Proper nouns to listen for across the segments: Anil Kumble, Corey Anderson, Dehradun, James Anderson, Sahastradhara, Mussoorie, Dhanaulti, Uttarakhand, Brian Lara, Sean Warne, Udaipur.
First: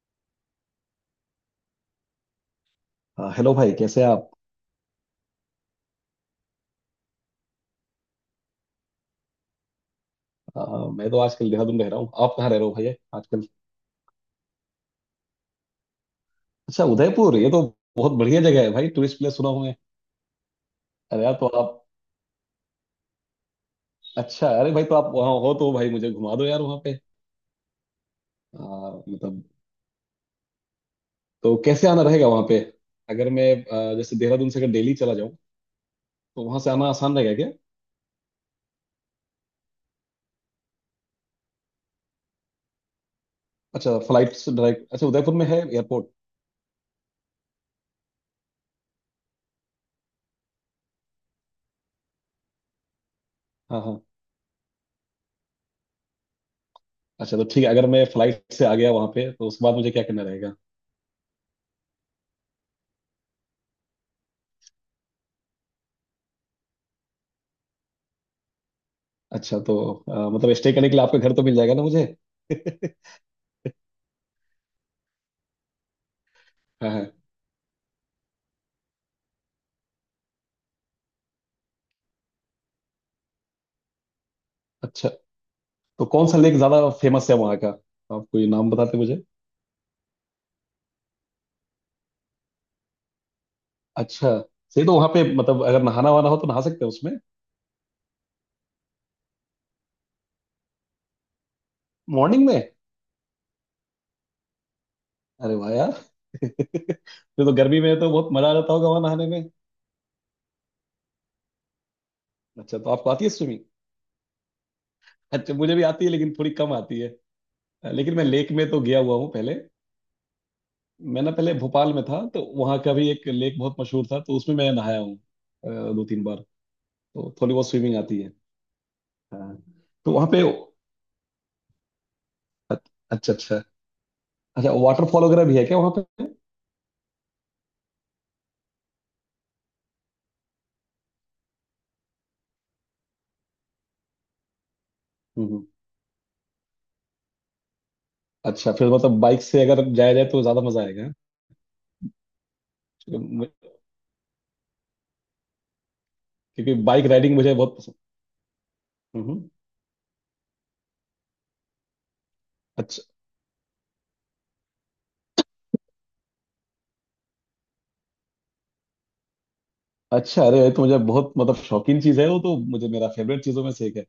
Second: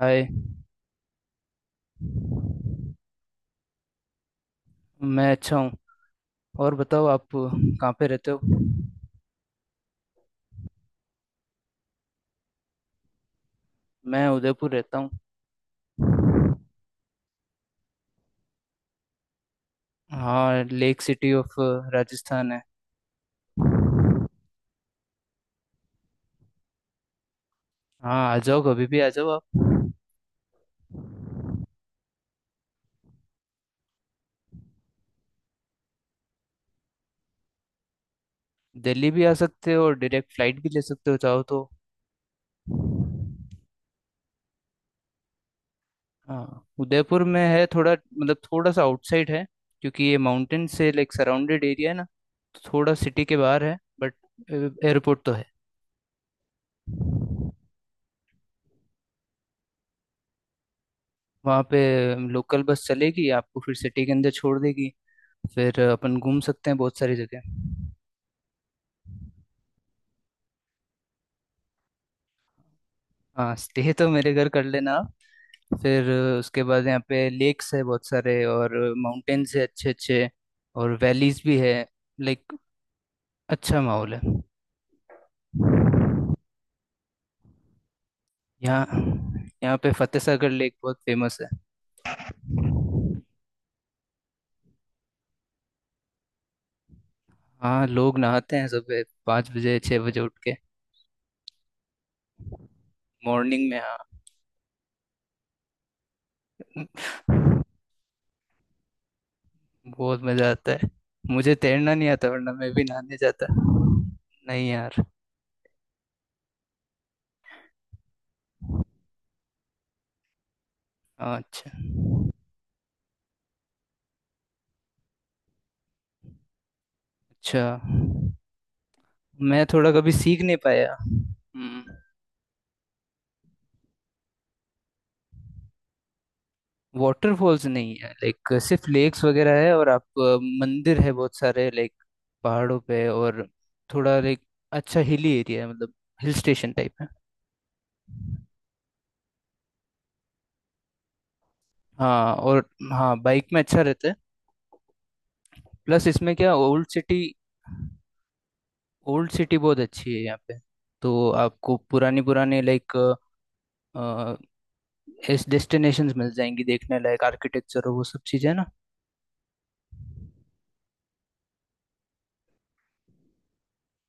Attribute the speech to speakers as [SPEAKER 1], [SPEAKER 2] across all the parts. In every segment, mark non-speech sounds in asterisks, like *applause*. [SPEAKER 1] हाय।
[SPEAKER 2] हाँ, हेलो भाई। कैसे हैं आप।
[SPEAKER 1] मैं अच्छा हूँ। और बताओ आप कहाँ पे रहते हो?
[SPEAKER 2] मैं तो आजकल देहरादून रह रहा हूँ। आप कहाँ रह रहे हो भैया आजकल।
[SPEAKER 1] मैं उदयपुर रहता हूँ।
[SPEAKER 2] अच्छा उदयपुर, ये तो बहुत बढ़िया जगह है भाई। टूरिस्ट प्लेस सुना हूँ मैं।
[SPEAKER 1] हाँ, लेक
[SPEAKER 2] अरे
[SPEAKER 1] सिटी
[SPEAKER 2] यार तो
[SPEAKER 1] ऑफ
[SPEAKER 2] आप।
[SPEAKER 1] राजस्थान है।
[SPEAKER 2] अच्छा। अरे भाई तो आप वहाँ हो तो भाई मुझे घुमा दो यार वहाँ पे।
[SPEAKER 1] हाँ, आ जाओ कभी
[SPEAKER 2] आ,
[SPEAKER 1] भी आ जाओ
[SPEAKER 2] मतलब
[SPEAKER 1] आप।
[SPEAKER 2] तो कैसे आना रहेगा वहाँ पे, अगर मैं जैसे देहरादून से अगर दिल्ली चला जाऊँ तो वहाँ से आना आसान रहेगा क्या।
[SPEAKER 1] दिल्ली भी आ सकते हो और डायरेक्ट फ्लाइट भी ले सकते हो चाहो तो।
[SPEAKER 2] अच्छा, फ्लाइट से डायरेक्ट। अच्छा उदयपुर में है एयरपोर्ट।
[SPEAKER 1] हाँ, उदयपुर में है, थोड़ा मतलब थोड़ा सा आउटसाइड है। क्योंकि ये माउंटेन से लाइक सराउंडेड एरिया है ना, तो थोड़ा सिटी के बाहर है,
[SPEAKER 2] हाँ हाँ।
[SPEAKER 1] बट एयरपोर्ट तो है।
[SPEAKER 2] अच्छा तो ठीक है, अगर मैं फ्लाइट से आ गया वहाँ पे तो उसके बाद मुझे क्या करना रहेगा।
[SPEAKER 1] वहाँ पे लोकल बस चलेगी आपको, फिर सिटी के अंदर छोड़ देगी। फिर अपन घूम सकते हैं बहुत सारी जगह।
[SPEAKER 2] अच्छा तो मतलब स्टे करने के लिए आपका घर तो मिल जाएगा ना मुझे *laughs*
[SPEAKER 1] हाँ, स्टे तो मेरे घर कर लेना आप। फिर उसके बाद
[SPEAKER 2] हाँ
[SPEAKER 1] यहाँ
[SPEAKER 2] हाँ।
[SPEAKER 1] पे लेक्स है बहुत सारे और माउंटेन्स है अच्छे अच्छे। और वैलीज भी है, लाइक अच्छा माहौल है।
[SPEAKER 2] अच्छा तो कौन सा लेक ज्यादा फेमस है वहाँ का, आप कोई नाम
[SPEAKER 1] यहाँ
[SPEAKER 2] बताते मुझे।
[SPEAKER 1] यहाँ पे फतेह सागर लेक बहुत फेमस है।
[SPEAKER 2] अच्छा सही। तो वहाँ पे मतलब अगर नहाना वहाना हो तो नहा सकते हैं उसमें।
[SPEAKER 1] हाँ, लोग नहाते हैं सुबह 5 बजे 6 बजे उठ के।
[SPEAKER 2] मॉर्निंग में।
[SPEAKER 1] मॉर्निंग में, हाँ।
[SPEAKER 2] अरे वाह यार *laughs* फिर तो गर्मी में तो बहुत मजा आ जाता होगा वहाँ नहाने में।
[SPEAKER 1] बहुत मज़ा आता है। मुझे तैरना नहीं आता वरना मैं
[SPEAKER 2] अच्छा,
[SPEAKER 1] भी
[SPEAKER 2] तो आपको
[SPEAKER 1] नहाने
[SPEAKER 2] आती है
[SPEAKER 1] जाता।
[SPEAKER 2] स्विमिंग।
[SPEAKER 1] नहीं यार।
[SPEAKER 2] अच्छा। मुझे भी आती है लेकिन थोड़ी कम आती है। लेकिन मैं लेक में तो गया हुआ हूँ पहले। मैं ना
[SPEAKER 1] हाँ,
[SPEAKER 2] पहले
[SPEAKER 1] अच्छा
[SPEAKER 2] भोपाल में था तो वहाँ का भी एक लेक बहुत मशहूर था तो उसमें मैं नहाया हूँ दो तीन बार। तो थोड़ी
[SPEAKER 1] अच्छा।
[SPEAKER 2] बहुत स्विमिंग आती है। हाँ
[SPEAKER 1] मैं थोड़ा कभी
[SPEAKER 2] तो वहाँ
[SPEAKER 1] सीख
[SPEAKER 2] पे।
[SPEAKER 1] नहीं पाया। हम्म।
[SPEAKER 2] अच्छा अच्छा। अच्छा वाटरफॉल वगैरह भी है क्या वहाँ पे।
[SPEAKER 1] वाटरफॉल्स नहीं है, लाइक सिर्फ लेक्स वगैरह है। और आप मंदिर है बहुत सारे लाइक पहाड़ों पे। और थोड़ा लाइक अच्छा हिली
[SPEAKER 2] हम्म,
[SPEAKER 1] एरिया है मतलब। हिल स्टेशन टाइप है।
[SPEAKER 2] अच्छा। फिर मतलब बाइक से अगर जाया जाए तो ज्यादा मजा आएगा।
[SPEAKER 1] हाँ, और हाँ, बाइक में
[SPEAKER 2] क्योंकि
[SPEAKER 1] अच्छा रहता है। प्लस इसमें क्या,
[SPEAKER 2] क्योंकि
[SPEAKER 1] ओल्ड
[SPEAKER 2] बाइक
[SPEAKER 1] सिटी,
[SPEAKER 2] राइडिंग मुझे बहुत पसंद।
[SPEAKER 1] Old
[SPEAKER 2] hmm.
[SPEAKER 1] सिटी बहुत अच्छी है यहाँ पे। तो आपको पुरानी पुरानी लाइक
[SPEAKER 2] अच्छा
[SPEAKER 1] इस डेस्टिनेशंस मिल जाएंगी, देखने लायक आर्किटेक्चर और वो सब चीज़ें ना।
[SPEAKER 2] अच्छा। अरे ये तो मुझे बहुत मतलब शौकीन चीज है। वो तो मुझे मेरा फेवरेट चीजों में से एक है।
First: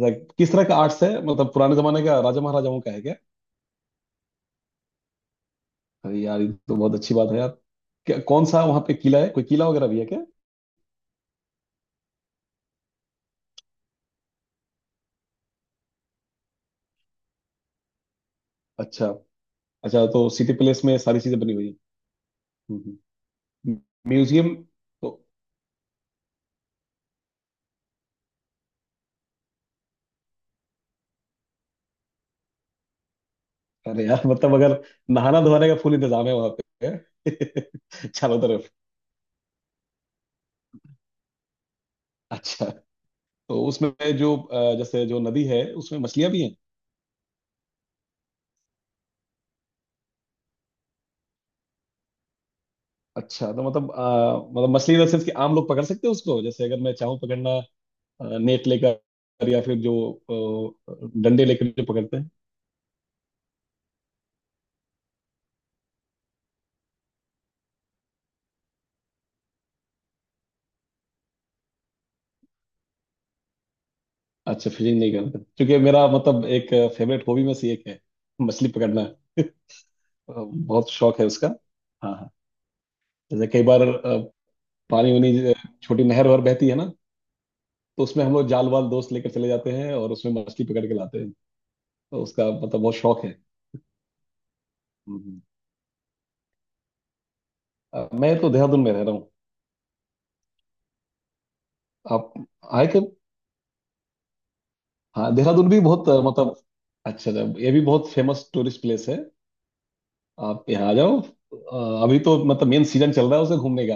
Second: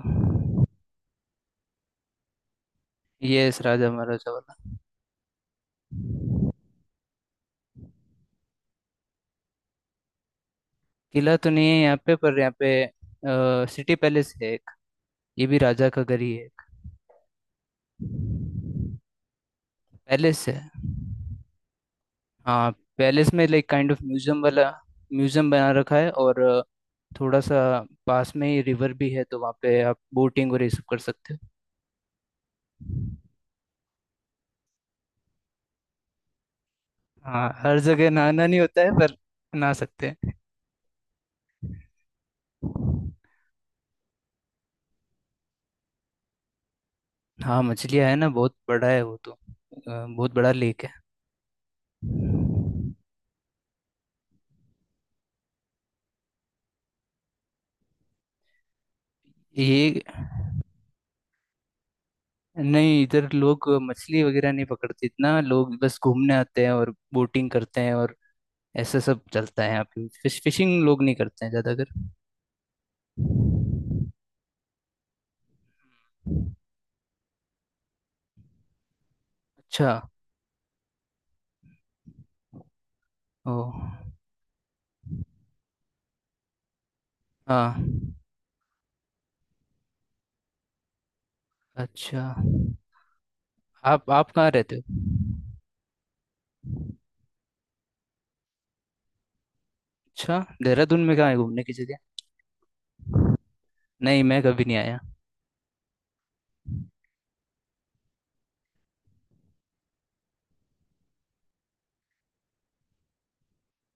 [SPEAKER 2] लाइक किस तरह का आर्ट्स है, मतलब पुराने जमाने का राजा महाराजाओं का है क्या।
[SPEAKER 1] यस, राजा महाराजा वाला।
[SPEAKER 2] अरे यार ये तो बहुत अच्छी बात है यार। क्या कौन सा वहाँ पे किला है, कोई किला वगैरह भी है क्या।
[SPEAKER 1] किला तो नहीं है यहाँ पे, पर यहाँ पे सिटी पैलेस है एक, ये भी राजा का घर ही है।
[SPEAKER 2] अच्छा। अच्छा तो
[SPEAKER 1] पैलेस
[SPEAKER 2] सिटी
[SPEAKER 1] है,
[SPEAKER 2] पैलेस में सारी चीजें बनी हुई
[SPEAKER 1] हाँ।
[SPEAKER 2] है।
[SPEAKER 1] पैलेस में like kind of museum
[SPEAKER 2] museum
[SPEAKER 1] वाला
[SPEAKER 2] तो।
[SPEAKER 1] म्यूजियम बना रखा है। और थोड़ा सा पास में ही रिवर भी है, तो वहाँ पे आप बोटिंग और ये सब कर सकते हो।
[SPEAKER 2] अरे यार मतलब अगर नहाना धोने का फुल इंतजाम है वहाँ
[SPEAKER 1] हाँ, हर
[SPEAKER 2] पे *laughs*
[SPEAKER 1] जगह
[SPEAKER 2] चारों
[SPEAKER 1] नहाना नहीं
[SPEAKER 2] तरफ।
[SPEAKER 1] होता है पर नहा सकते हैं।
[SPEAKER 2] अच्छा तो उसमें जो जैसे जो नदी है उसमें मछलियां भी हैं।
[SPEAKER 1] हाँ, मछलियाँ है ना, बहुत बड़ा है वो तो बहुत बड़ा लेक है।
[SPEAKER 2] अच्छा तो मतलब मतलब मछली इन सेंस कि आम लोग पकड़ सकते हैं उसको, जैसे अगर मैं चाहूँ पकड़ना नेट लेकर या फिर जो
[SPEAKER 1] ये
[SPEAKER 2] डंडे लेकर जो पकड़ते हैं।
[SPEAKER 1] नहीं, इधर लोग मछली वगैरह नहीं पकड़ते इतना, लोग बस घूमने आते हैं और बोटिंग करते हैं और ऐसा सब चलता है यहाँ पे। फिशिंग लोग नहीं करते हैं ज्यादातर।
[SPEAKER 2] अच्छा फिशिंग नहीं करते क्योंकि मेरा मतलब एक फेवरेट हॉबी में से एक है मछली पकड़ना *laughs*
[SPEAKER 1] अच्छा।
[SPEAKER 2] बहुत शौक है उसका। हाँ हाँ। जैसे
[SPEAKER 1] ओ,
[SPEAKER 2] कई बार पानी वानी छोटी नहर वहर बहती है ना,
[SPEAKER 1] हाँ,
[SPEAKER 2] तो उसमें हम लोग जाल वाल दोस्त लेकर चले जाते हैं और उसमें मछली पकड़ के लाते हैं। तो
[SPEAKER 1] अच्छा।
[SPEAKER 2] उसका मतलब बहुत शौक
[SPEAKER 1] आप कहाँ रहते हो?
[SPEAKER 2] है। मैं तो देहरादून में रह रहा हूँ।
[SPEAKER 1] अच्छा, देहरादून में कहाँ है घूमने की जगह?
[SPEAKER 2] आप आए कब।
[SPEAKER 1] नहीं, मैं कभी नहीं आया।
[SPEAKER 2] हाँ देहरादून भी बहुत मतलब अच्छा जब ये भी बहुत फेमस टूरिस्ट प्लेस है। आप यहाँ आ जाओ। अभी तो मतलब मेन सीजन चल रहा है उसे घूमने का।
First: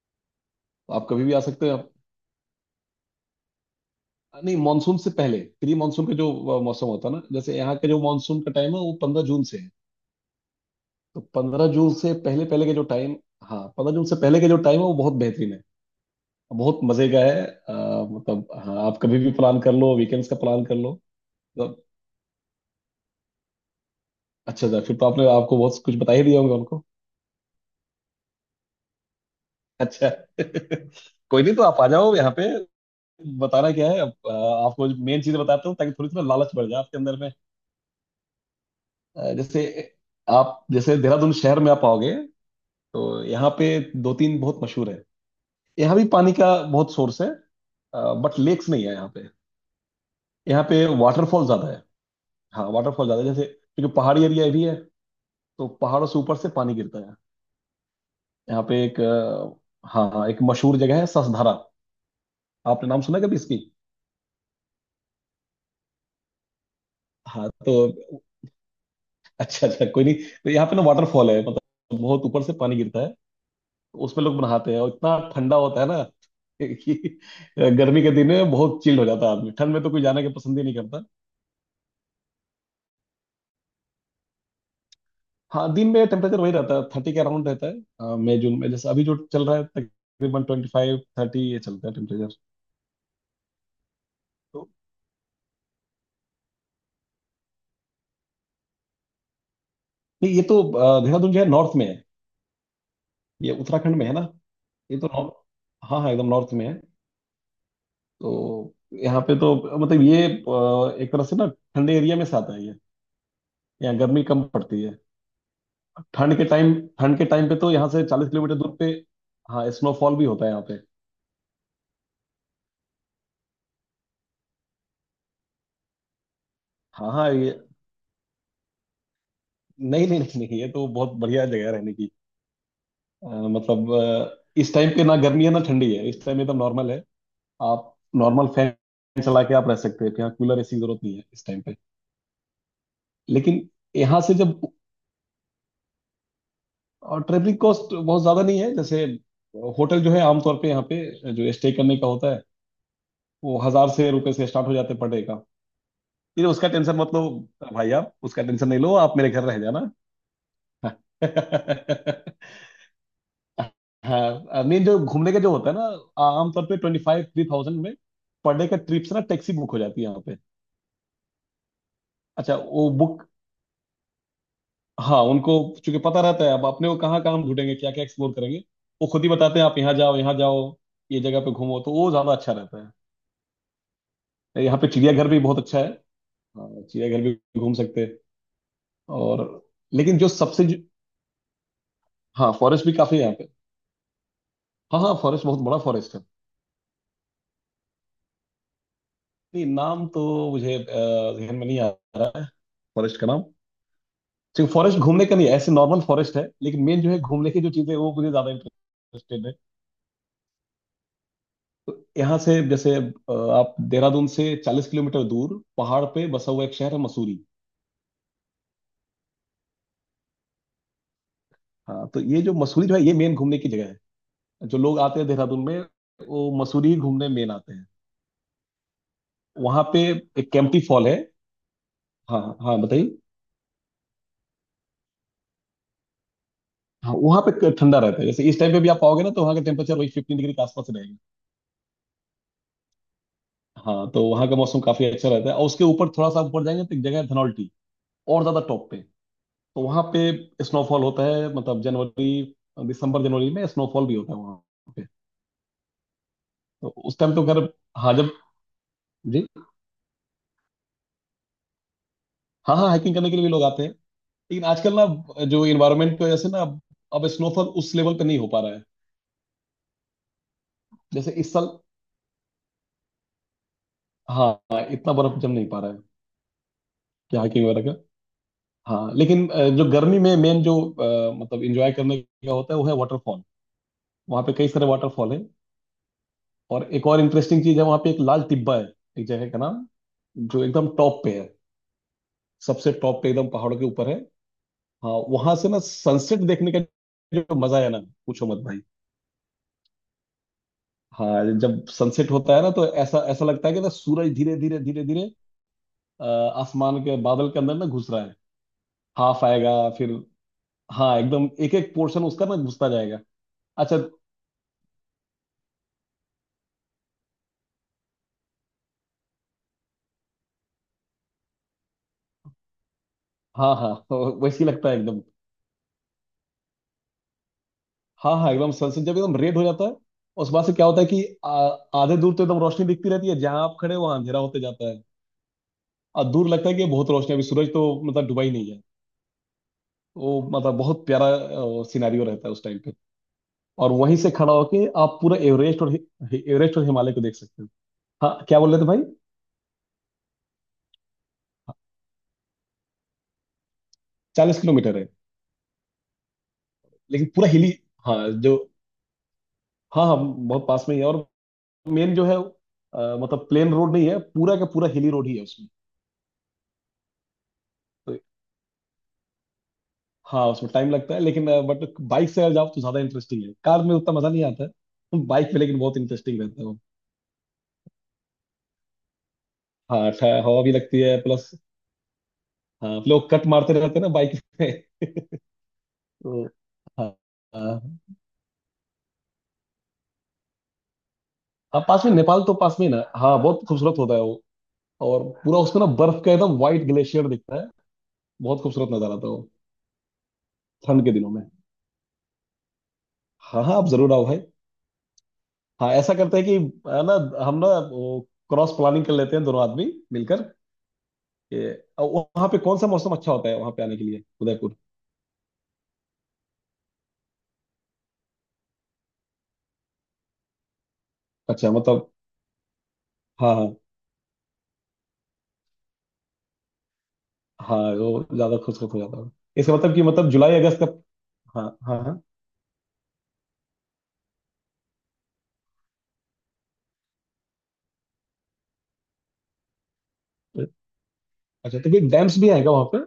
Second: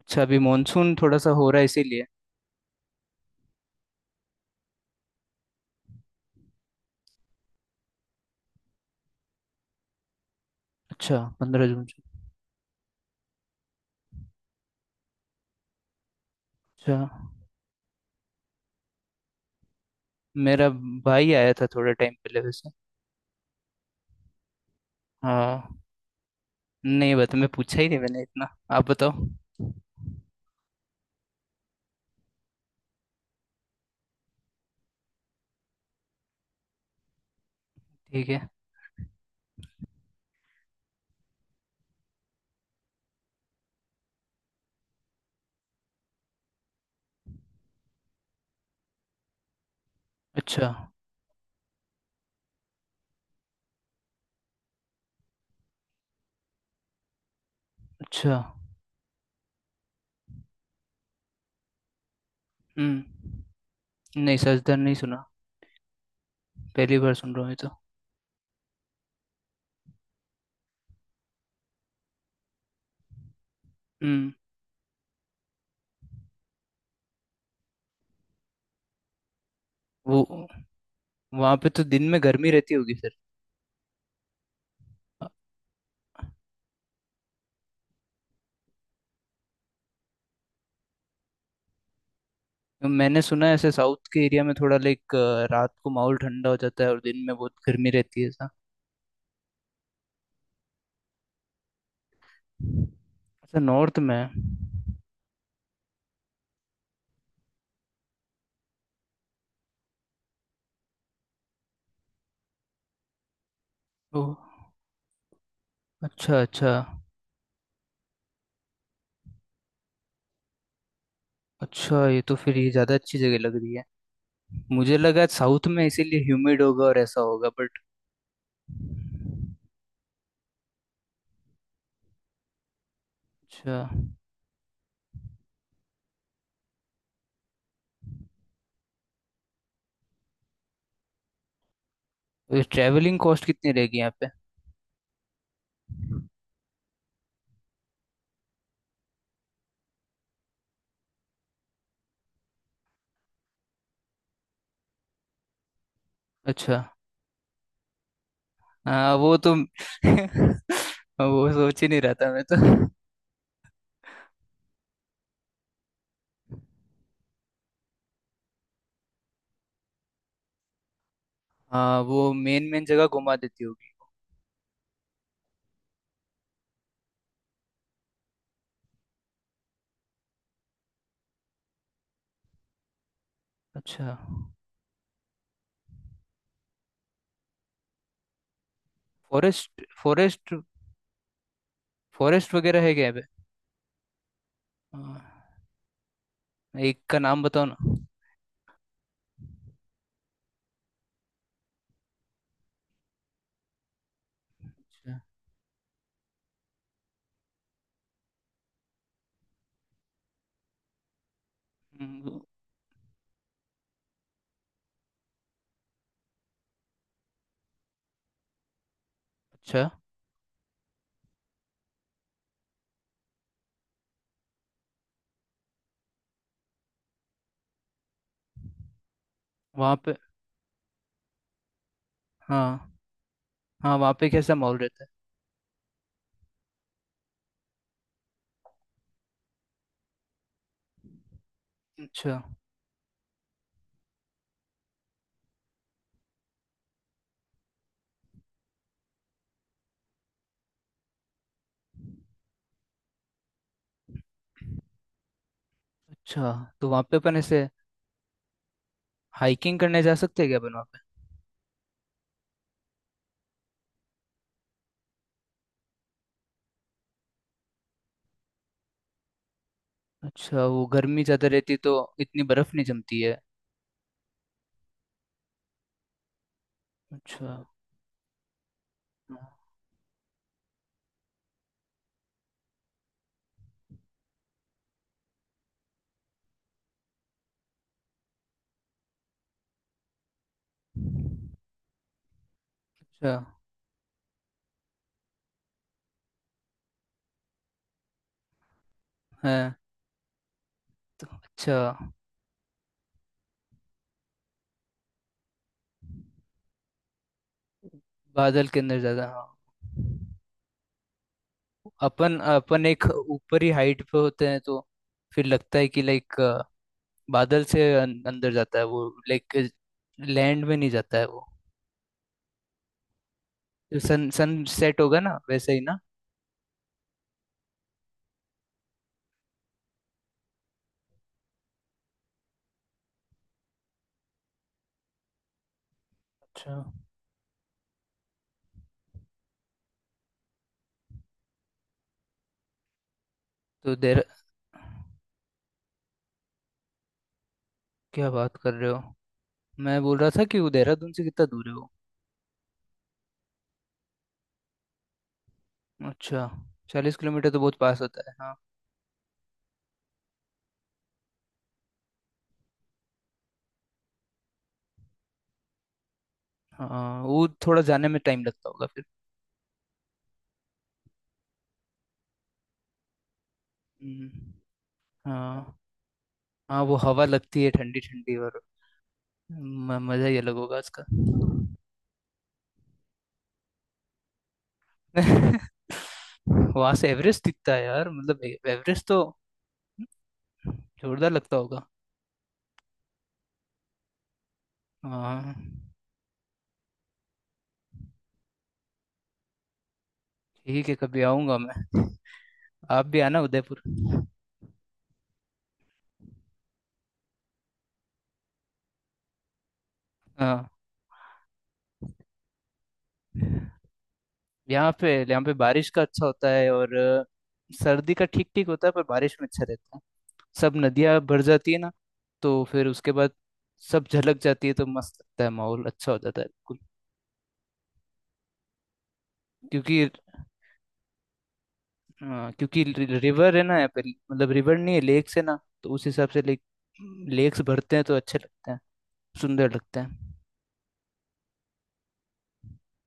[SPEAKER 1] अच्छा, अभी मानसून
[SPEAKER 2] आप
[SPEAKER 1] थोड़ा
[SPEAKER 2] कभी
[SPEAKER 1] सा
[SPEAKER 2] भी आ
[SPEAKER 1] हो रहा है
[SPEAKER 2] सकते हो आप।
[SPEAKER 1] इसीलिए।
[SPEAKER 2] नहीं मॉनसून से पहले, प्री मॉनसून का जो मौसम होता है ना, जैसे यहाँ के जो मॉनसून का टाइम है वो 15 जून से है।
[SPEAKER 1] अच्छा,
[SPEAKER 2] तो
[SPEAKER 1] पंद्रह
[SPEAKER 2] पंद्रह
[SPEAKER 1] जून
[SPEAKER 2] जून
[SPEAKER 1] से।
[SPEAKER 2] से पहले पहले के जो टाइम। हाँ, 15 जून से पहले के जो टाइम है वो बहुत बेहतरीन है। बहुत
[SPEAKER 1] अच्छा,
[SPEAKER 2] मजे का है मतलब। हाँ आप कभी भी प्लान कर लो, वीकेंड्स का प्लान
[SPEAKER 1] मेरा
[SPEAKER 2] कर लो।
[SPEAKER 1] भाई आया था थोड़े टाइम पहले वैसे।
[SPEAKER 2] अच्छा अच्छा। फिर तो आपने आपको
[SPEAKER 1] हाँ।
[SPEAKER 2] बहुत कुछ बता ही दिया होगा उनको।
[SPEAKER 1] नहीं बता, मैं पूछा ही नहीं मैंने इतना। आप बताओ।
[SPEAKER 2] अच्छा *laughs* कोई नहीं तो आप आ जाओ यहाँ पे। बताना क्या है अब, आपको मेन चीज बताता हूँ ताकि थोड़ी थोड़ा लालच बढ़ जाए आपके अंदर में।
[SPEAKER 1] ठीक है।
[SPEAKER 2] जैसे आप जैसे देहरादून शहर में आप आओगे तो यहाँ पे दो तीन बहुत मशहूर है। यहाँ भी पानी का बहुत सोर्स है, बट लेक्स नहीं है यहाँ पे। यहाँ
[SPEAKER 1] अच्छा
[SPEAKER 2] पे वाटरफॉल ज्यादा है। हाँ वाटरफॉल ज्यादा है जैसे, क्योंकि पहाड़ी एरिया भी है, तो पहाड़ों से ऊपर से पानी गिरता है।
[SPEAKER 1] अच्छा।
[SPEAKER 2] यहाँ पे एक हाँ हाँ एक मशहूर जगह है ससधारा। आपने नाम सुना है कभी
[SPEAKER 1] हम्म।
[SPEAKER 2] इसकी।
[SPEAKER 1] नहीं, सजदर नहीं सुना, पहली बार सुन रहा
[SPEAKER 2] हाँ
[SPEAKER 1] हूँ ये तो।
[SPEAKER 2] तो। अच्छा अच्छा कोई नहीं। तो यहाँ पे ना वाटरफॉल है मतलब बहुत ऊपर से पानी गिरता है। तो उसमें
[SPEAKER 1] हम्म
[SPEAKER 2] लोग नहाते हैं और इतना ठंडा होता है ना कि *laughs* गर्मी के दिन में बहुत चिल्ड हो जाता है आदमी। ठंड में तो कोई जाने के
[SPEAKER 1] वो
[SPEAKER 2] पसंद ही नहीं करता।
[SPEAKER 1] वहाँ पे तो दिन में गर्मी रहती होगी फिर। अ,
[SPEAKER 2] हाँ दिन में टेम्परेचर वही रहता है, 30 के अराउंड रहता है। हाँ, मई जून में जैसे अभी जो चल रहा है तकरीबन 25-30 ये चलता है टेम्परेचर।
[SPEAKER 1] मैंने सुना है ऐसे साउथ के एरिया में
[SPEAKER 2] तो
[SPEAKER 1] थोड़ा लाइक रात को माहौल ठंडा हो जाता है और दिन में बहुत गर्मी रहती है ऐसा।
[SPEAKER 2] नहीं ये तो देहरादून जो है नॉर्थ में है। ये
[SPEAKER 1] अच्छा,
[SPEAKER 2] उत्तराखंड
[SPEAKER 1] नॉर्थ
[SPEAKER 2] में है
[SPEAKER 1] में।
[SPEAKER 2] ना। ये तो नॉर्थ। हाँ हाँ एकदम नॉर्थ में है। तो यहाँ पे तो मतलब ये एक तरह से ना ठंडे एरिया में से आता है। यहाँ
[SPEAKER 1] ओ,
[SPEAKER 2] गर्मी कम पड़ती है। ठंड
[SPEAKER 1] अच्छा
[SPEAKER 2] के
[SPEAKER 1] अच्छा।
[SPEAKER 2] टाइम ठंड के टाइम पे तो यहाँ से 40 किलोमीटर दूर पे हाँ स्नोफॉल भी होता है यहाँ पे।
[SPEAKER 1] अच्छा, ये तो फिर ये ज़्यादा अच्छी जगह लग रही है। मुझे लगा साउथ में इसीलिए ह्यूमिड होगा और
[SPEAKER 2] हाँ
[SPEAKER 1] ऐसा
[SPEAKER 2] हाँ
[SPEAKER 1] होगा,
[SPEAKER 2] ये।
[SPEAKER 1] बट
[SPEAKER 2] नहीं नहीं नहीं नहीं, ये तो बहुत बढ़िया जगह है रहने की। अ,
[SPEAKER 1] अच्छा।
[SPEAKER 2] मतलब इस टाइम पे ना गर्मी है ना ठंडी है, इस टाइम एकदम नॉर्मल है। आप नॉर्मल फैन चला के आप रह सकते हैं यहाँ, कूलर ऐसी जरूरत नहीं है इस टाइम पे।
[SPEAKER 1] ट्रैवलिंग कॉस्ट
[SPEAKER 2] लेकिन
[SPEAKER 1] कितनी रहेगी यहाँ
[SPEAKER 2] यहाँ
[SPEAKER 1] पे?
[SPEAKER 2] से जब, और ट्रेवलिंग कॉस्ट बहुत ज्यादा नहीं है, जैसे होटल जो है आमतौर पे यहाँ पे जो स्टे करने का होता है वो 1000 से रुपए से स्टार्ट हो जाते हैं पर डे का। फिर उसका
[SPEAKER 1] अच्छा।
[SPEAKER 2] टेंशन मत लो भाई, आप उसका टेंशन नहीं लो,
[SPEAKER 1] हाँ,
[SPEAKER 2] आप मेरे
[SPEAKER 1] वो
[SPEAKER 2] घर
[SPEAKER 1] तो
[SPEAKER 2] रह जाना
[SPEAKER 1] *laughs* वो सोच ही नहीं रहा था मैं तो।
[SPEAKER 2] *laughs* हाँ मेन जो घूमने का जो होता है ना आमतौर पे ट्वेंटी फाइव थ्री थाउजेंड में पर डे का ट्रिप से ना टैक्सी बुक हो जाती है यहाँ पे।
[SPEAKER 1] हाँ, वो
[SPEAKER 2] अच्छा
[SPEAKER 1] मेन मेन
[SPEAKER 2] वो
[SPEAKER 1] जगह
[SPEAKER 2] बुक।
[SPEAKER 1] घुमा देती होगी।
[SPEAKER 2] हाँ उनको चूंकि पता रहता है अब अपने को कहाँ कहाँ हम ढूंढेंगे क्या क्या एक्सप्लोर करेंगे। वो खुद ही बताते हैं आप यहाँ जाओ यहाँ जाओ, ये जगह पे घूमो, तो वो ज्यादा अच्छा रहता
[SPEAKER 1] अच्छा।
[SPEAKER 2] है। यहाँ पे चिड़ियाघर भी बहुत अच्छा है। हाँ, चिड़ियाघर भी घूम सकते हैं। और
[SPEAKER 1] फॉरेस्ट
[SPEAKER 2] लेकिन जो
[SPEAKER 1] फॉरेस्ट,
[SPEAKER 2] सबसे जो, हाँ
[SPEAKER 1] फॉरेस्ट वगैरह
[SPEAKER 2] फॉरेस्ट भी
[SPEAKER 1] है क्या यहाँ
[SPEAKER 2] काफी
[SPEAKER 1] पे?
[SPEAKER 2] है। हाँ हाँ,
[SPEAKER 1] हाँ,
[SPEAKER 2] फॉरेस्ट बहुत बड़ा फॉरेस्ट है।
[SPEAKER 1] एक का नाम बताओ ना।
[SPEAKER 2] नहीं नाम तो मुझे जहन में नहीं आ रहा है फॉरेस्ट का नाम। सिर्फ फॉरेस्ट
[SPEAKER 1] अच्छा।
[SPEAKER 2] घूमने का नहीं है, ऐसे नॉर्मल फॉरेस्ट है, लेकिन मेन जो है घूमने की जो चीजें हैं, वो मुझे ज्यादा इंटरेस्टेड है। यहाँ
[SPEAKER 1] हम्म।
[SPEAKER 2] से जैसे आप देहरादून से 40 किलोमीटर दूर पहाड़ पे बसा हुआ एक शहर है मसूरी।
[SPEAKER 1] अच्छा।
[SPEAKER 2] हाँ तो ये जो मसूरी जो है ये मेन घूमने की जगह है। जो लोग आते हैं देहरादून में वो मसूरी ही घूमने मेन आते हैं। वहाँ
[SPEAKER 1] वहाँ
[SPEAKER 2] पे
[SPEAKER 1] पे
[SPEAKER 2] एक कैंपटी फॉल है। हाँ हाँ
[SPEAKER 1] हाँ
[SPEAKER 2] बताइए।
[SPEAKER 1] हाँ, वहाँ पे कैसा माहौल रहता
[SPEAKER 2] हाँ वहाँ पे ठंडा रहता है, जैसे इस टाइम पे भी आप आओगे ना तो वहाँ का टेम्परेचर वही 15 डिग्री के आसपास रहेगा।
[SPEAKER 1] है? अच्छा
[SPEAKER 2] हाँ तो वहाँ का मौसम काफी अच्छा रहता है, और उसके ऊपर थोड़ा सा ऊपर जाएंगे तो एक जगह है धनौल्टी। और ज्यादा टॉप पे। तो वहाँ पे स्नोफॉल होता है मतलब जनवरी दिसंबर जनवरी में स्नोफॉल भी होता है वहाँ पे।
[SPEAKER 1] अच्छा। तो
[SPEAKER 2] तो
[SPEAKER 1] वहाँ पे
[SPEAKER 2] उस टाइम
[SPEAKER 1] अपन
[SPEAKER 2] तो खैर।
[SPEAKER 1] ऐसे
[SPEAKER 2] हाँ जब जी।
[SPEAKER 1] हाइकिंग करने जा सकते हैं क्या अपन, वहाँ पे?
[SPEAKER 2] हाँ हाँ हाइकिंग करने के लिए भी लोग आते हैं। लेकिन आजकल ना, जो इन्वायरमेंट की वजह से ना अब स्नोफॉल उस लेवल पे नहीं हो पा रहा है।
[SPEAKER 1] अच्छा, वो गर्मी
[SPEAKER 2] जैसे
[SPEAKER 1] ज़्यादा
[SPEAKER 2] इस साल
[SPEAKER 1] रहती तो इतनी बर्फ़ नहीं जमती है?
[SPEAKER 2] हाँ हाँ, इतना बर्फ जम नहीं पा रहा है कि
[SPEAKER 1] अच्छा।
[SPEAKER 2] हाइकिंग वगैरह का। हाँ लेकिन जो गर्मी में मेन जो मतलब इंजॉय करने का होता है वो है वाटरफॉल। वहाँ पे कई सारे वाटरफॉल है। और एक और इंटरेस्टिंग चीज है, वहां पे एक लाल टिब्बा है, एक जगह का नाम, जो एकदम टॉप पे है, सबसे टॉप पे
[SPEAKER 1] अच्छा
[SPEAKER 2] एकदम पहाड़ों के ऊपर है। हाँ वहां से ना सनसेट देखने का जो मजा है ना, पूछो मत भाई।
[SPEAKER 1] है तो।
[SPEAKER 2] हाँ
[SPEAKER 1] अच्छा,
[SPEAKER 2] जब सनसेट होता है ना, तो ऐसा ऐसा लगता है कि ना सूरज धीरे धीरे धीरे धीरे अ, आसमान के बादल के अंदर ना घुस रहा है।
[SPEAKER 1] बादल के अंदर ज्यादा,
[SPEAKER 2] हाफ
[SPEAKER 1] हाँ।
[SPEAKER 2] आएगा फिर। हाँ एकदम एक एक पोर्शन
[SPEAKER 1] अपन
[SPEAKER 2] उसका ना
[SPEAKER 1] अपन
[SPEAKER 2] घुसता
[SPEAKER 1] एक
[SPEAKER 2] जाएगा।
[SPEAKER 1] ऊपरी
[SPEAKER 2] अच्छा
[SPEAKER 1] हाइट पे होते हैं तो फिर लगता है कि लाइक बादल से अंदर जाता है वो, लाइक लैंड में नहीं जाता है वो।
[SPEAKER 2] हाँ हाँ *laughs* तो
[SPEAKER 1] सन सन
[SPEAKER 2] वैसे ही लगता है
[SPEAKER 1] सेट होगा
[SPEAKER 2] एकदम।
[SPEAKER 1] ना वैसे ही ना।
[SPEAKER 2] हाँ हाँ, एकदम सनसेट जब एकदम रेड हो जाता है। उस बात से क्या होता है कि आधे दूर तो एकदम रोशनी दिखती रहती है, जहां आप खड़े हो वहां अंधेरा होते जाता है। और दूर लगता
[SPEAKER 1] अच्छा
[SPEAKER 2] है कि बहुत रोशनी है, अभी सूरज तो मतलब डूबा ही नहीं है। वो मतलब बहुत प्यारा सिनेरियो रहता है उस टाइम पे। और
[SPEAKER 1] तो
[SPEAKER 2] वहीं
[SPEAKER 1] देर।
[SPEAKER 2] से खड़ा होके आप पूरा एवरेस्ट और हि- हि- एवरेस्ट और हिमालय को देख सकते हो।
[SPEAKER 1] क्या
[SPEAKER 2] हाँ
[SPEAKER 1] बात
[SPEAKER 2] क्या बोल
[SPEAKER 1] कर
[SPEAKER 2] रहे थे
[SPEAKER 1] रहे
[SPEAKER 2] भाई।
[SPEAKER 1] हो? मैं बोल रहा था कि वो देहरादून से कितना दूर है वो।
[SPEAKER 2] 40 किलोमीटर है।
[SPEAKER 1] अच्छा। चालीस
[SPEAKER 2] लेकिन पूरा
[SPEAKER 1] किलोमीटर तो
[SPEAKER 2] हिली
[SPEAKER 1] बहुत पास होता
[SPEAKER 2] हाँ
[SPEAKER 1] है हाँ।
[SPEAKER 2] जो। हाँ हाँ बहुत पास में ही है, और मेन जो है मतलब प्लेन रोड नहीं है पूरा का पूरा हिली रोड ही है उसमें।
[SPEAKER 1] हाँ, वो थोड़ा जाने
[SPEAKER 2] तो
[SPEAKER 1] में टाइम लगता होगा फिर।
[SPEAKER 2] हाँ उसमें टाइम लगता है, लेकिन बट बाइक से अगर जाओ तो ज्यादा इंटरेस्टिंग है। कार में उतना मजा
[SPEAKER 1] हम्म,
[SPEAKER 2] नहीं आता है, बाइक में
[SPEAKER 1] हाँ
[SPEAKER 2] लेकिन बहुत इंटरेस्टिंग रहता है वो।
[SPEAKER 1] हाँ। वो हवा लगती है ठंडी ठंडी, और
[SPEAKER 2] हाँ
[SPEAKER 1] मजा ही अलग
[SPEAKER 2] हवा भी
[SPEAKER 1] होगा
[SPEAKER 2] लगती
[SPEAKER 1] उसका।
[SPEAKER 2] है प्लस। हाँ लोग कट मारते रहते हैं ना बाइक में।
[SPEAKER 1] *laughs*
[SPEAKER 2] तो
[SPEAKER 1] वहां
[SPEAKER 2] हाँ
[SPEAKER 1] से एवरेस्ट दिखता है
[SPEAKER 2] हाँ
[SPEAKER 1] यार, मतलब एवरेस्ट तो जोरदार लगता
[SPEAKER 2] हाँ,
[SPEAKER 1] होगा।
[SPEAKER 2] पास में नेपाल तो पास में ही ना। हाँ बहुत खूबसूरत होता है वो। और
[SPEAKER 1] हाँ,
[SPEAKER 2] पूरा उसमें ना बर्फ का एकदम व्हाइट ग्लेशियर दिखता है। बहुत खूबसूरत नजारा था वो
[SPEAKER 1] ठीक है,
[SPEAKER 2] ठंड के
[SPEAKER 1] कभी
[SPEAKER 2] दिनों में।
[SPEAKER 1] आऊंगा मैं। आप भी आना
[SPEAKER 2] हाँ हाँ
[SPEAKER 1] उदयपुर।
[SPEAKER 2] आप जरूर आओ भाई। हाँ ऐसा करते हैं कि, है ना, हम ना वो क्रॉस प्लानिंग कर लेते हैं दोनों आदमी मिलकर।
[SPEAKER 1] हाँ,
[SPEAKER 2] ये वहाँ पे कौन सा मौसम अच्छा होता है वहाँ पे आने के लिए उदयपुर।
[SPEAKER 1] यहाँ पे बारिश का अच्छा होता है और सर्दी का ठीक ठीक होता है, पर बारिश में अच्छा रहता है। सब नदियाँ भर
[SPEAKER 2] अच्छा
[SPEAKER 1] जाती है ना,
[SPEAKER 2] मतलब।
[SPEAKER 1] तो फिर उसके बाद
[SPEAKER 2] हाँ हाँ
[SPEAKER 1] सब झलक जाती है तो मस्त लगता है, माहौल अच्छा हो जाता है बिल्कुल।
[SPEAKER 2] हाँ। वो ज्यादा खुशखुश हो जाता है, इसका मतलब कि
[SPEAKER 1] क्योंकि
[SPEAKER 2] मतलब जुलाई अगस्त का। हाँ हाँ हाँ।
[SPEAKER 1] हाँ, क्योंकि रिवर है ना यहाँ पे, मतलब रिवर नहीं है लेक्स है ना, तो उस हिसाब से लेक्स भरते हैं तो अच्छे लगते हैं, सुंदर लगते हैं।
[SPEAKER 2] अच्छा तो कोई डैम्स भी आएगा वहाँ पे,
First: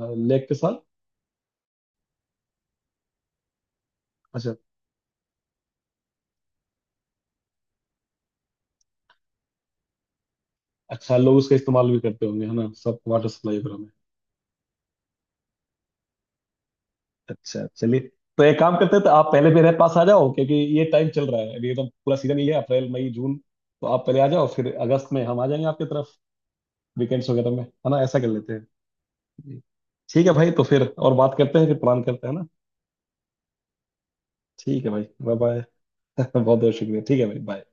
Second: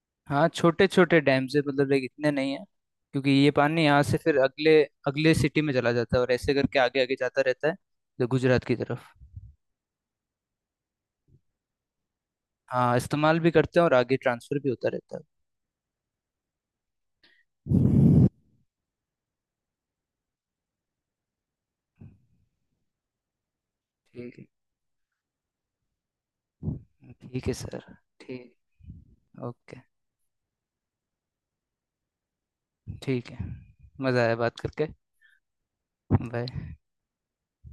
[SPEAKER 2] हाँ, लेक
[SPEAKER 1] हाँ,
[SPEAKER 2] के साथ।
[SPEAKER 1] छोटे छोटे डैम से मतलब लाइक, इतने नहीं है। क्योंकि ये पानी यहाँ से फिर
[SPEAKER 2] अच्छा
[SPEAKER 1] अगले अगले सिटी में चला जाता है और ऐसे करके आगे आगे जाता रहता है, तो गुजरात की तरफ।
[SPEAKER 2] अच्छा। लोग उसका इस्तेमाल भी करते होंगे है ना
[SPEAKER 1] हाँ,
[SPEAKER 2] सब वाटर
[SPEAKER 1] इस्तेमाल भी
[SPEAKER 2] सप्लाई वगैरह
[SPEAKER 1] करते हैं
[SPEAKER 2] में।
[SPEAKER 1] और आगे ट्रांसफर भी होता रहता है।
[SPEAKER 2] अच्छा चलिए तो एक काम करते हैं, तो आप पहले मेरे पास आ जाओ क्योंकि ये टाइम चल रहा है अभी एकदम पूरा सीजन ही है, अप्रैल मई जून। तो आप पहले आ
[SPEAKER 1] ठीक है।
[SPEAKER 2] जाओ, फिर अगस्त में हम आ जाएंगे आपकी तरफ। वीकेंड्स
[SPEAKER 1] ठीक
[SPEAKER 2] वगैरह
[SPEAKER 1] है
[SPEAKER 2] में
[SPEAKER 1] सर।
[SPEAKER 2] है ना, ऐसा कर लेते हैं
[SPEAKER 1] ठीक।
[SPEAKER 2] जी।
[SPEAKER 1] ओके।
[SPEAKER 2] ठीक है भाई, तो फिर और बात करते हैं, फिर प्लान करते हैं ना।
[SPEAKER 1] ठीक है, मज़ा आया बात
[SPEAKER 2] ठीक
[SPEAKER 1] करके।
[SPEAKER 2] है भाई बाय बाय *laughs* बहुत बहुत
[SPEAKER 1] बाय।
[SPEAKER 2] शुक्रिया, ठीक है भाई बाय।